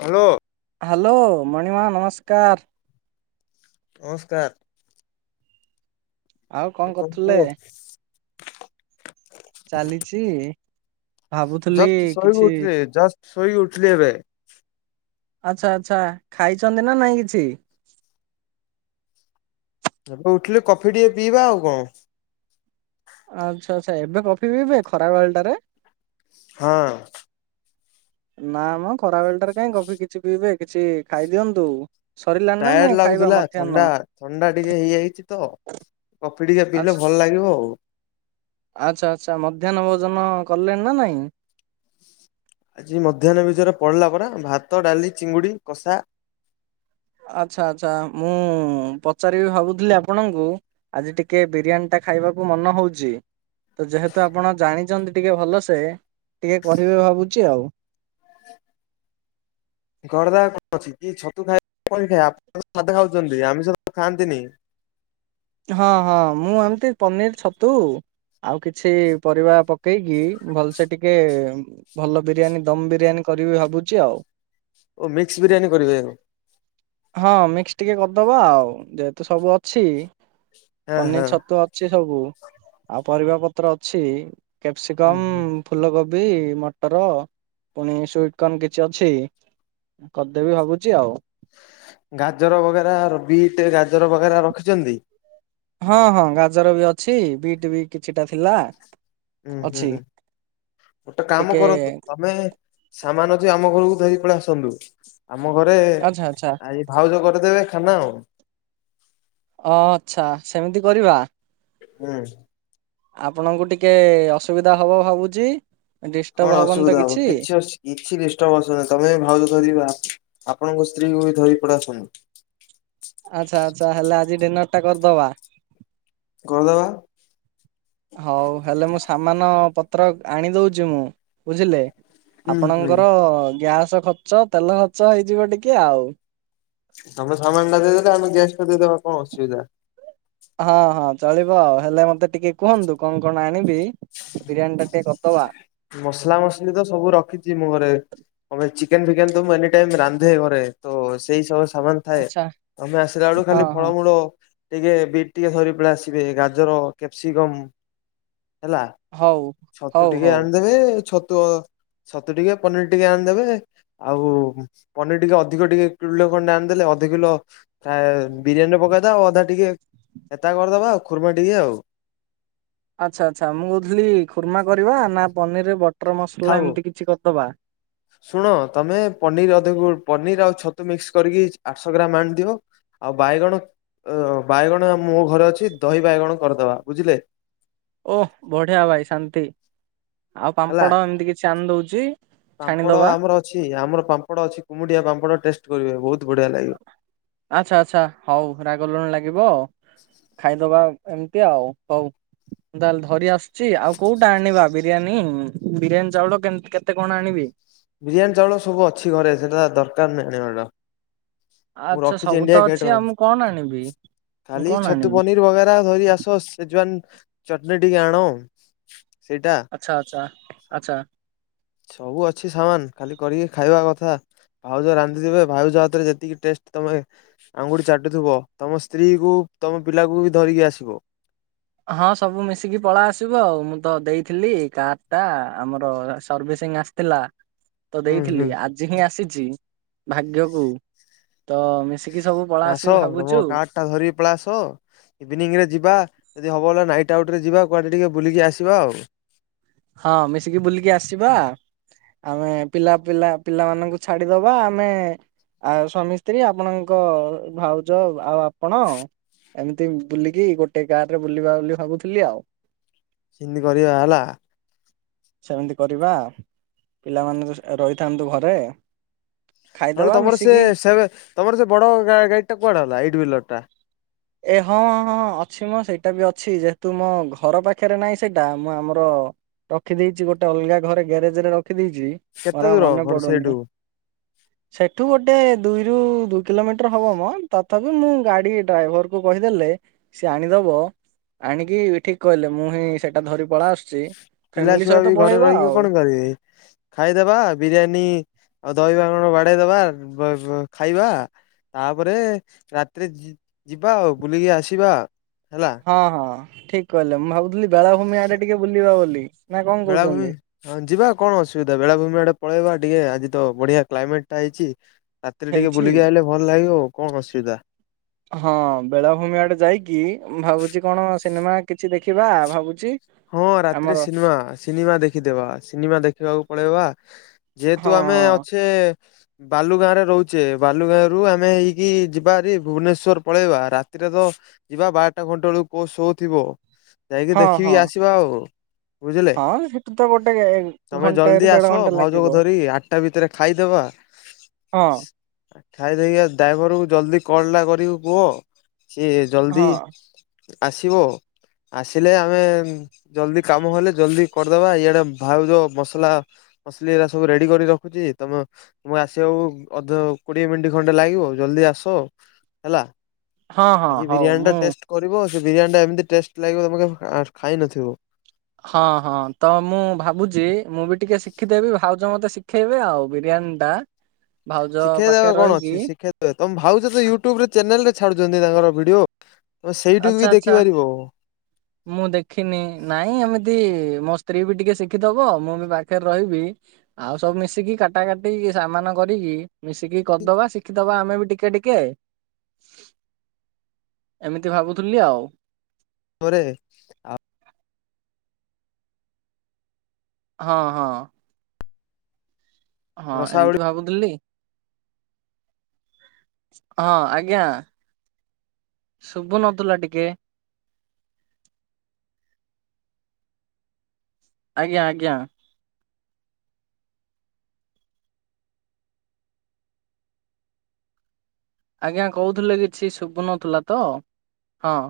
Hello. Hello ମଣିମା ନମସ୍କାର। ନମସ୍କାର। ଆଉ କଣ କରୁଥିଲେ? ଚାଲିଛି। ଭାବୁଥିଲି ଜଷ୍ଟ ଶୋଇକି କିଛି ଉଠିଲି ଜଷ୍ଟ ଶୋଇ ଉଠିଲି ଏବେ। ଆଚ୍ଛା ଆଚ୍ଛା ଖାଇଛନ୍ତି ନା ନାଇଁ କିଛି? ଏବେ ଉଠିଲେ କଫି ଟିକେ ପିଇବା ଆଉ କଣ। ଆଚ୍ଛା ଆଚ୍ଛା ଏବେ କଫି ପିଇବେ ଖରା ବେଳ ଟାରେ। ହଁ। ନା ମ ଖରା ବେଳ ଟାରେ କାଇ କଫି କିଛି ପିଇବେ କିଛି ଖାଇଦିଅନ୍ତୁ। ସରିଲାଣି ନା ଟାୟାଡ୍ ନାଇଁ ଖାଇବା ଲାଗୁଥିଲା। ମଧ୍ୟାହ୍ନ? ଥଣ୍ଡା ଥଣ୍ଡା ଟିକେ ହେଇଛି ତ କଫି ଟିକେ ପିଇଲେ ଆଚ୍ଛା ଭଲ ଲାଗିବ ଆଉ। ଆଚ୍ଛା ଆଚ୍ଛା [unintelligible] କଲେଣି ନା ନାଇଁ। ଆଜି ମଧ୍ୟାହ୍ନ [unintelligible] ପଡିଲା ପରା ଭାତ ଡାଲି ଚିଙ୍ଗୁଡି କଷା। ଆଚ୍ଛା ଆଚ୍ଛା ମୁଁ ପଚାରିବି ଭାବୁଥିଲି ଆପଣଙ୍କୁ ଆଜି ଟିକେ ବିରିୟାନୀ ଟା ଖାଇବାକୁ ମନ ହଉଚି। ତ ଯେହେତୁ ଆପଣ ଜାଣିଛନ୍ତି ଟିକେ ଭଲସେ ଟିକେ କରିବେ ଭାବୁଛି ଆଉ। [inaudible] କରି ଦବା କଣ ଅଛି। କି ଛତୁ ଖାଇବେ ଆପଣ ଖାଉଛନ୍ତି ଆମିଷ ଖାଆନ୍ତିନି। ହଁ ହଁ ମୁଁ ଏମିତି ପନିର ଛତୁ ଆଉ କିଛି ପରିବା ପକେଇକି ଭଲସେ ଟିକେ ଭଲ ବିରିୟାନୀ ଦମ ବିରିୟାନୀ କରିବି ଭାବୁଛି ଆଉ। ଓ ମିକ୍ସ ବିରିୟାନୀ କରିବେ। ହଁ ମିକ୍ସ ଟିକେ କରିଦବା ଆଉ। ଯେହେତୁ ସବୁ ଅଛି। ପନିର ହଁ ଛତୁ ଅଛି ସବୁ। ଆଉ ପରିବା ପତ୍ର ଅଛି। ହୁଁ କ୍ୟାପ୍ସିକମ୍ ହୁଁ ଫୁଲକୋ ବି ମଟର ପୁଣି ସ୍ଵିଇଟକର୍ନ କିଛି ଅଛି। କରିଦେବି ଭାବୁଛି ଆଉ। ଗାଜର ବଗେରା ବିଟ୍ ଗାଜର ବଗେରା ରଖିଛନ୍ତି? ହଁ ହଁ ଗାଜର ବି ଅଛି ବିଟ୍ ବି କିଛିଟା ଥିଲା। ହୁଁ ହୁଁ ଅଛି। ହୁଁ ଗୋଟେ କାମ ଟିକେ କରନ୍ତୁ ତମେ ସାମାନ ଯ ଆମ ଘରକୁ ଧରିକି ପଳେଇ ଆସନ୍ତୁ। ଆମ ଘରେ ଆଚ୍ଛା ଆଚ୍ଛା ଭାଉଜ କରିଦେବେ ଖାନା ଆଉ। ଓ ଆଚ୍ଛା ସେମିତି କରିବା। ହୁଁ। ଆପଣଙ୍କୁ ଟିକେ ଅସୁବିଧା ହବ ଭାବୁଚି। କଣ ଅସୁବିଧା ହବ କିଛି ଅ କିଛି ଡିଷ୍ଟର୍ବ [unintelligible] ତମେ ଯାଇକି ଭାଉଜ ଧରିକି ବା ଆପଣଙ୍କ ସ୍ତ୍ରୀକୁ ବି ଧରି ପଡାସନୁ। ଆଚ୍ଛା ଆଚ୍ଛା ହେଲେ ଆଜି ଡିନର ଟା କରିଦବା। କରଦବା। ହଉ ହେଲେ ମୁଁ ସାମାନ ପତ୍ର ଆଣି ଦଉଚି ମୁଁ ବୁଝିଲୁ। ହୁଁ ହୁଁ ଆପଣଙ୍କର ଗ୍ୟାସ ଖର୍ଚ୍ଚ ତେଲ ଖର୍ଚ୍ଚ ହେଇଯିବ ଟିକେ ଆଉ। ତମେ ସମାନ ଟା ଦେଇଦେଲେ ଆମେ ଗ୍ୟାସ ଟା ଦେଇଦବା କଣ ଅସୁବିଧା। ହଁ ହଁ ଚଳିବ ଆଉ ହେଲେ ମତେ ଟିକେ କୁହନ୍ତୁ କଣ କଣ ଆଣିବି? ବିରିୟାନୀ ଟା ଟିକେ କରିଦବା। ମସଲା ମସଲି ତ ସବୁ ରଖିଛି ମୁ ଘରେ [unintelligible] ଚିକେନ ଫିକେନ ସବୁ ମୁଁ ଏନି ଟାଇମ ରାନ୍ଧେ ଘରେ ତ ସେଇ ସକାଶେ ସାମାନ ଥାଏ ଆଚ୍ଛା ତମେ ଆସିଲା ବେଳୁ ହଁ ଖାଲି ହଁ ଫଳମୂଳ ଟିକେ ବିଟ୍ ଟିକେ ଧରି ପଳେ ଆସିବେ ଗାଜର କ୍ୟାପ୍ସିକମ୍ ହେଲା। ହଉ ଛତୁ ହଉ ଟିକେ ହଉ। ଆଣିଦେବେ ଛତୁ ସତେ ଟିକେ ପନିର ଟିକେ ଆଣିଦେବେ ଆଉ ପନିର ଟିକେ ଅଧିକ ଟିକେ କିଲେ ଖଣ୍ଡେ ଆଣିଦେଲେ ଅଧ କିଲୋ ପ୍ରାୟ ବିରିୟାନୀରେ ପକେଇଦବା ଆଉ ଅଧା ଟିକେ ଏତା କରିଦବା ଆଉ ଖୁର୍ମା ଟିକେ ଆଉ। ଆଚ୍ଛା ଆଚ୍ଛା ମୁଁ କହୁଥିଲି ଖୁର୍ମା କରିବା ନା ପନିର ବଟର ମସଲା ଥାଉ। ଏମିତି କିଛି କରିଦବା। ଶୁଣ ତମେ ପନିର ଅଧିକ ପନିର ଆଉ ଛତୁ ମିକ୍ସ କରିକି ଆଠଶହ ଗ୍ରାମ ଆଣିଦିଅ। ଆଉ ବାଇଗଣ ବାଇଗଣ ମୋ ଘରେ ଅଛି ଦହି ବାଇଗଣ କରିଦବା ବୁଝିଲେ। ଓହ ବଢିଆ ଭାଇ ଶାନ୍ତି। ଆଉ ପାମ୍ପଡ଼ ଏମିତି କିଛି ଆଣି ଦଉଚି। ପାମ୍ପଡ ଆମର ଅଛି ଆମର ପାମ୍ପଡ ଅଛି କୁମୁଟିଆ ପାମ୍ପଡ ଟେଷ୍ଟ କରିବେ। ବଢିଆ ଲାଗିବ। ଆଛା ଆଛା ହଉ ରାଗ ଲୁଣ ଲାଗିବ ଖାଇଦବା। ଏମିତି ଆଉ ହଉ ମୁ ତାହେଲେ ଧରି ଆସୁଛି ଆଉ କୋଉଟା ଆଣିବା ବି ବିରିୟାନୀ ବିରିୟାନୀ ଚାଉଳ କେମ କେତେ କଣ ଆଣିବି? ବିରିୟାନୀ ଚାଉଳ ସବୁ ଅଛି ଘରେ ସେଟା ଦରକାର ନାହିଁ ଆଣିବାଟା। ଆଛା ସବୁ ତ ଅଛି ଆଉ ମୁଁ କଣ ଆଣିବି? ମୁଁ ଖାଲି କଣ ଛତୁ ଆଣିବି ପନିର ବଗେରା ଧରି ଆସ ସିଯୁଆନ ଚଟନୀ ଟିକେ ଆଣ ଆଉ। ଆଛା ଆଛା ଆଛା। ସବୁ ଅଛି ସାମାନ ଖାଲି କରିକି ଖାଇବା କଥା। ଭାଉଜ ରାନ୍ଧିଥିବେ ଭାଉଜ ହାତରେ ଯେତିକି ଟେଷ୍ଟ ତମେ ଆଙ୍ଗୁଠି ଚାଟୁଥିବ ତମ ସ୍ତ୍ରୀ କୁ ତମ ପିଲାକୁ ବି ଧରିକି ଆସିବ। ହଁ ସବୁ ମିଶିକି ପଳା ଆସିବ ଆଉ। ମୁଁ ତ ଦେଇଥିଲି କାର ଟା ଆମର ସର୍ଭିସ ଦିନେ ଆସିଥିଲ। ତ ହୁଁ ହୁଁ ଦେଇଥିଲି ଆଜି ହିଁ ଆସିଛି। ଭାଗ୍ୟକୁ ତ ସବୁ ପଳା ଆସ ଆସିବୁ ତମ ଭାବୁଛୁ। କାରଟା ଧରିକି ପଳେଇ ଆସ। ଇଭିନିଂ ରେ ଯିବା। ଯଦି ହବ ହେଲା ନାଇଟ୍ ଆଉଟରେ ଯିବା। କୁଆଡ଼େ ଟିକେ ବୁଲିକି ଆସିବା ଆଉ। ହଁ, ମିଶିକି ବୁଲିକି ଆସିବା। ଆମେ ପିଲା ପିଲା ପିଲାମାନଙ୍କୁ ଛାଡିଦବା। ଆମେ ଆଉ ସ୍ୱାମୀ ସ୍ତ୍ରୀ ଆପଣଙ୍କ ଭାଉଜ ଆଉ ଆପଣ ଏମିତି ବୁଲିକି ଗୋଟେ ଗାଁ ରେ ବୁଲିବା ବୋଲି ଭାବୁଥିଲି ଆଉ। ସେନ୍ତି କରିବା ହେଲା। ସେମିତି କରିବା। ପିଲାମାନେ ରହିଥାନ୍ତୁ ଘରେ ନହେଲେ ଖାଇଦବା ତମର ସେ ମିଶିକି ସେ ତମର ସେ ବଡ ଗାଡି ଟା କୁଆଡେ ହେଲା। ଏଇଟବିଲର ଟା। ଏ ହଁ ହଁ ଅଛି ମଁ ସେଇଟା ବି ଅଛି। ଯେହେତୁ ମୋ ଘର ପାଖରେ ନାହିଁ। ସେଇଟା ମୁଁ ଆମର ରଖିଦେଇଚି ଗୋଟେ ଅଲଗା ଘରେ। ଗ୍ୟାରେଜ ରେ ରଖିଦେଇଚି। ଚି କେତେ ମରା ଦୂର ମନେ ଘର ସେଇଠୁ ପଡୁନି। ସେଠୁ ଗୋଟେ ଦୁଇରୁ ଦୁଇ କିଲୋମିଟର ହବ ମ ତଥାପି ମୁଁ ଗାଡି ଡ୍ରାଇ କହିଦେଲେ ସେ ଆଣିଦବ। ଆଣିକି ଠିକ କହିଲେ। ମୁଁ ହିଁ, ସେଟା ଧରି ପଳା ଆସୁଛି। ପିଲା ଫ୍ୟାମିଲି ଛୁଆ ସହିତ ବି ଘରେ ପଳେଇବା ରହିକି ଆଉ କଣ କରିବେ। ଖାଇଦବା ବିରିୟାନୀ ଆଉ ଦହିବା ବାଡେଇ ଦବା। ଖାଇବା। ତାପରେ ରାତିରେ ଯିବା ଆଉ, ବୁଲିକି ଆସିବା। ହେଲା। ହଁ, ହଁ। ଠିକ କହିଲେ। ମୁଁ ଭାବୁଥିଲି ବେଳାଭୂମି ଆଡେ ଟିକେ ବୁଲିବା ବୋଲି। ନା କଣ ବେଳାଭୂମି କହୁଛନ୍ତି। ହଁ ଯିବା କଣ ଅସୁବିଧା ବେଳାଭୂମି ଆଡେ ପଳେଇବା ଟିକେ, ଆଜି ତ ବଢିଆ କ୍ଲାଇମେଟ୍ଟା ହେଇଛି ରାତିରେ ଟିକେ ହେଇଛି ବୁଲିକି ଆସିଲେ ଭଲ ଲାଗିବ ଆଉ। କଣ ଅସୁବିଧା। ହଁ ବେଳାଭୂମି ଆଡେ ଯାଇକି, ଭାବୁଛି କଣ ସିନେମା କିଛି ଦେଖିବା। ଭାବୁଛି ହଁ, ରାତିରେ ଆମର ସିନେମା, ସିନେମା ଦେଖିଦବା। ସିନେମା ଦେଖିବାକୁ ପଳେଇବା। ହଁ ଯେହେତୁ ଆ ତମେ ଅଛେ ବାଲୁ ଗାଁ ରେ ରହୁଛେ। ବାଲୁଗାଁ ରୁ ଆମେ ହେଇକି ଯିବାର ଭୁବନେଶ୍ଵର ପଳେଇବା ରାତିରେ ତ ଯିବା ବାରଟା ଘଣ୍ଟା ବେଳକୁ କୋ ଶୋ ଥିବ। ଯାଇକି ହଁ ହଁ ଦେଖିକି ହଁ ଆସିବା ଆଉ। ବୁଝିଲେ। ହଁ ସେଠୁ ତ ଗୋଟେ ତମେ ଘଣ୍ଟାଏ ରୁ ଜଲଦି ଦେଢ ଆସ। ଘଣ୍ଟା ଭାଉଜକ ଲାଗିବ ଧରି ଆଠଟା ଭିତରେ ଖାଇଦବା ବା। ହଁ। ଖାଇଦେଇକି ଡ୍ରାଇଭରକୁ ଜଲ୍ଦି କଲ୍ ଟା କରିକି କୁହ। ସିଏ ଜଲ୍ଦି ହଁ ଆସିବ। ଆସିଲେ ଆମେ, ଜଲଦି କାମ ହେଲେ ଜଲଦି କରିଦବା। ଇଆଡେ ଭାଉଯ ଯୋଉ ମସଲା ମସଲି ସବୁ ରେଡି କରି ରଖୁଛି ତମେ, ଆସିବାକୁ ଅଧ କୋଡିଏ ମିନିଟ ଖଣ୍ଡେ ଲାଗିବ। ଜଲଦି ଆସ। ହେଲା। ହଁ ହଁ ଆଜି ହଉ ବିରିୟାନୀ ଟା ମୁଁ ଟେଷ୍ଟ କରିବ। ବିରିୟାନୀ ଟା ଏମିତି ଟେଷ୍ଟ ଲାଗିବ। ତମେ ଖାଇ ନଥିବ। ହଁ, ହଁ। ତ ମୁଁ ଭାବୁଛି। ମୁଁ ବି ଟିକେ ଶିଖିଦେବି। ଭାଉଜ ମତେ ଶ ଖାଇବେ ଆଉ। ବିରିୟାନୀ ଟା ଭାଉଜ ଶିଖେଇ ଦେବେ। ପାଖରେ କଣ ରହିକି ଅଛି ଶିଖେଇ ଦେବେ। ତମେ ଭାବଛ ତ ୟୁଟ୍ୟୁବ ରେ ଚ୍ୟାନେଲରେ ଛାଡୁଛନ୍ତି ତାଙ୍କର ଭିଡିଓ। ତମେ ସେଇଠୁ ବି ଆଚ୍ଛା ଆଛା। ଦେଖିପାରିବ ମୁଁ ଦେଖିନି ନାଇଁ ଏମିତି ମୋ ସ୍ତ୍ରୀ ବି ଟିକେ ଶିଖିଦବ। ମୁଁ ବି ପାଖରେ ରହିବି। ଆଉ ସବୁ ମିଶିକି କାଟା କାଟି ସାମାନ କରିକି ମିଶିକି କରିଦବା। ଶିଖିଦବା ଆମେ ବି ଟିକେ ଟିକେ। ଏମ ଏ ଭାବୁଥିଲି ଆଉ। ଘରେ ହଁ ହଁ। ହଁ ରସାବଳି ଏମିତି ଭାବୁଥିଲି ହଁ ଆଜ୍ଞା ଶୁଭୁ ନଥିଲା ଟିକେ। ଆଜ୍ଞା ଆଜ୍ଞା। ଆଜ୍ଞା କହୁଥିଲେ କିଛି ଶୁଭୁନଥିଲା ତ ହଁ।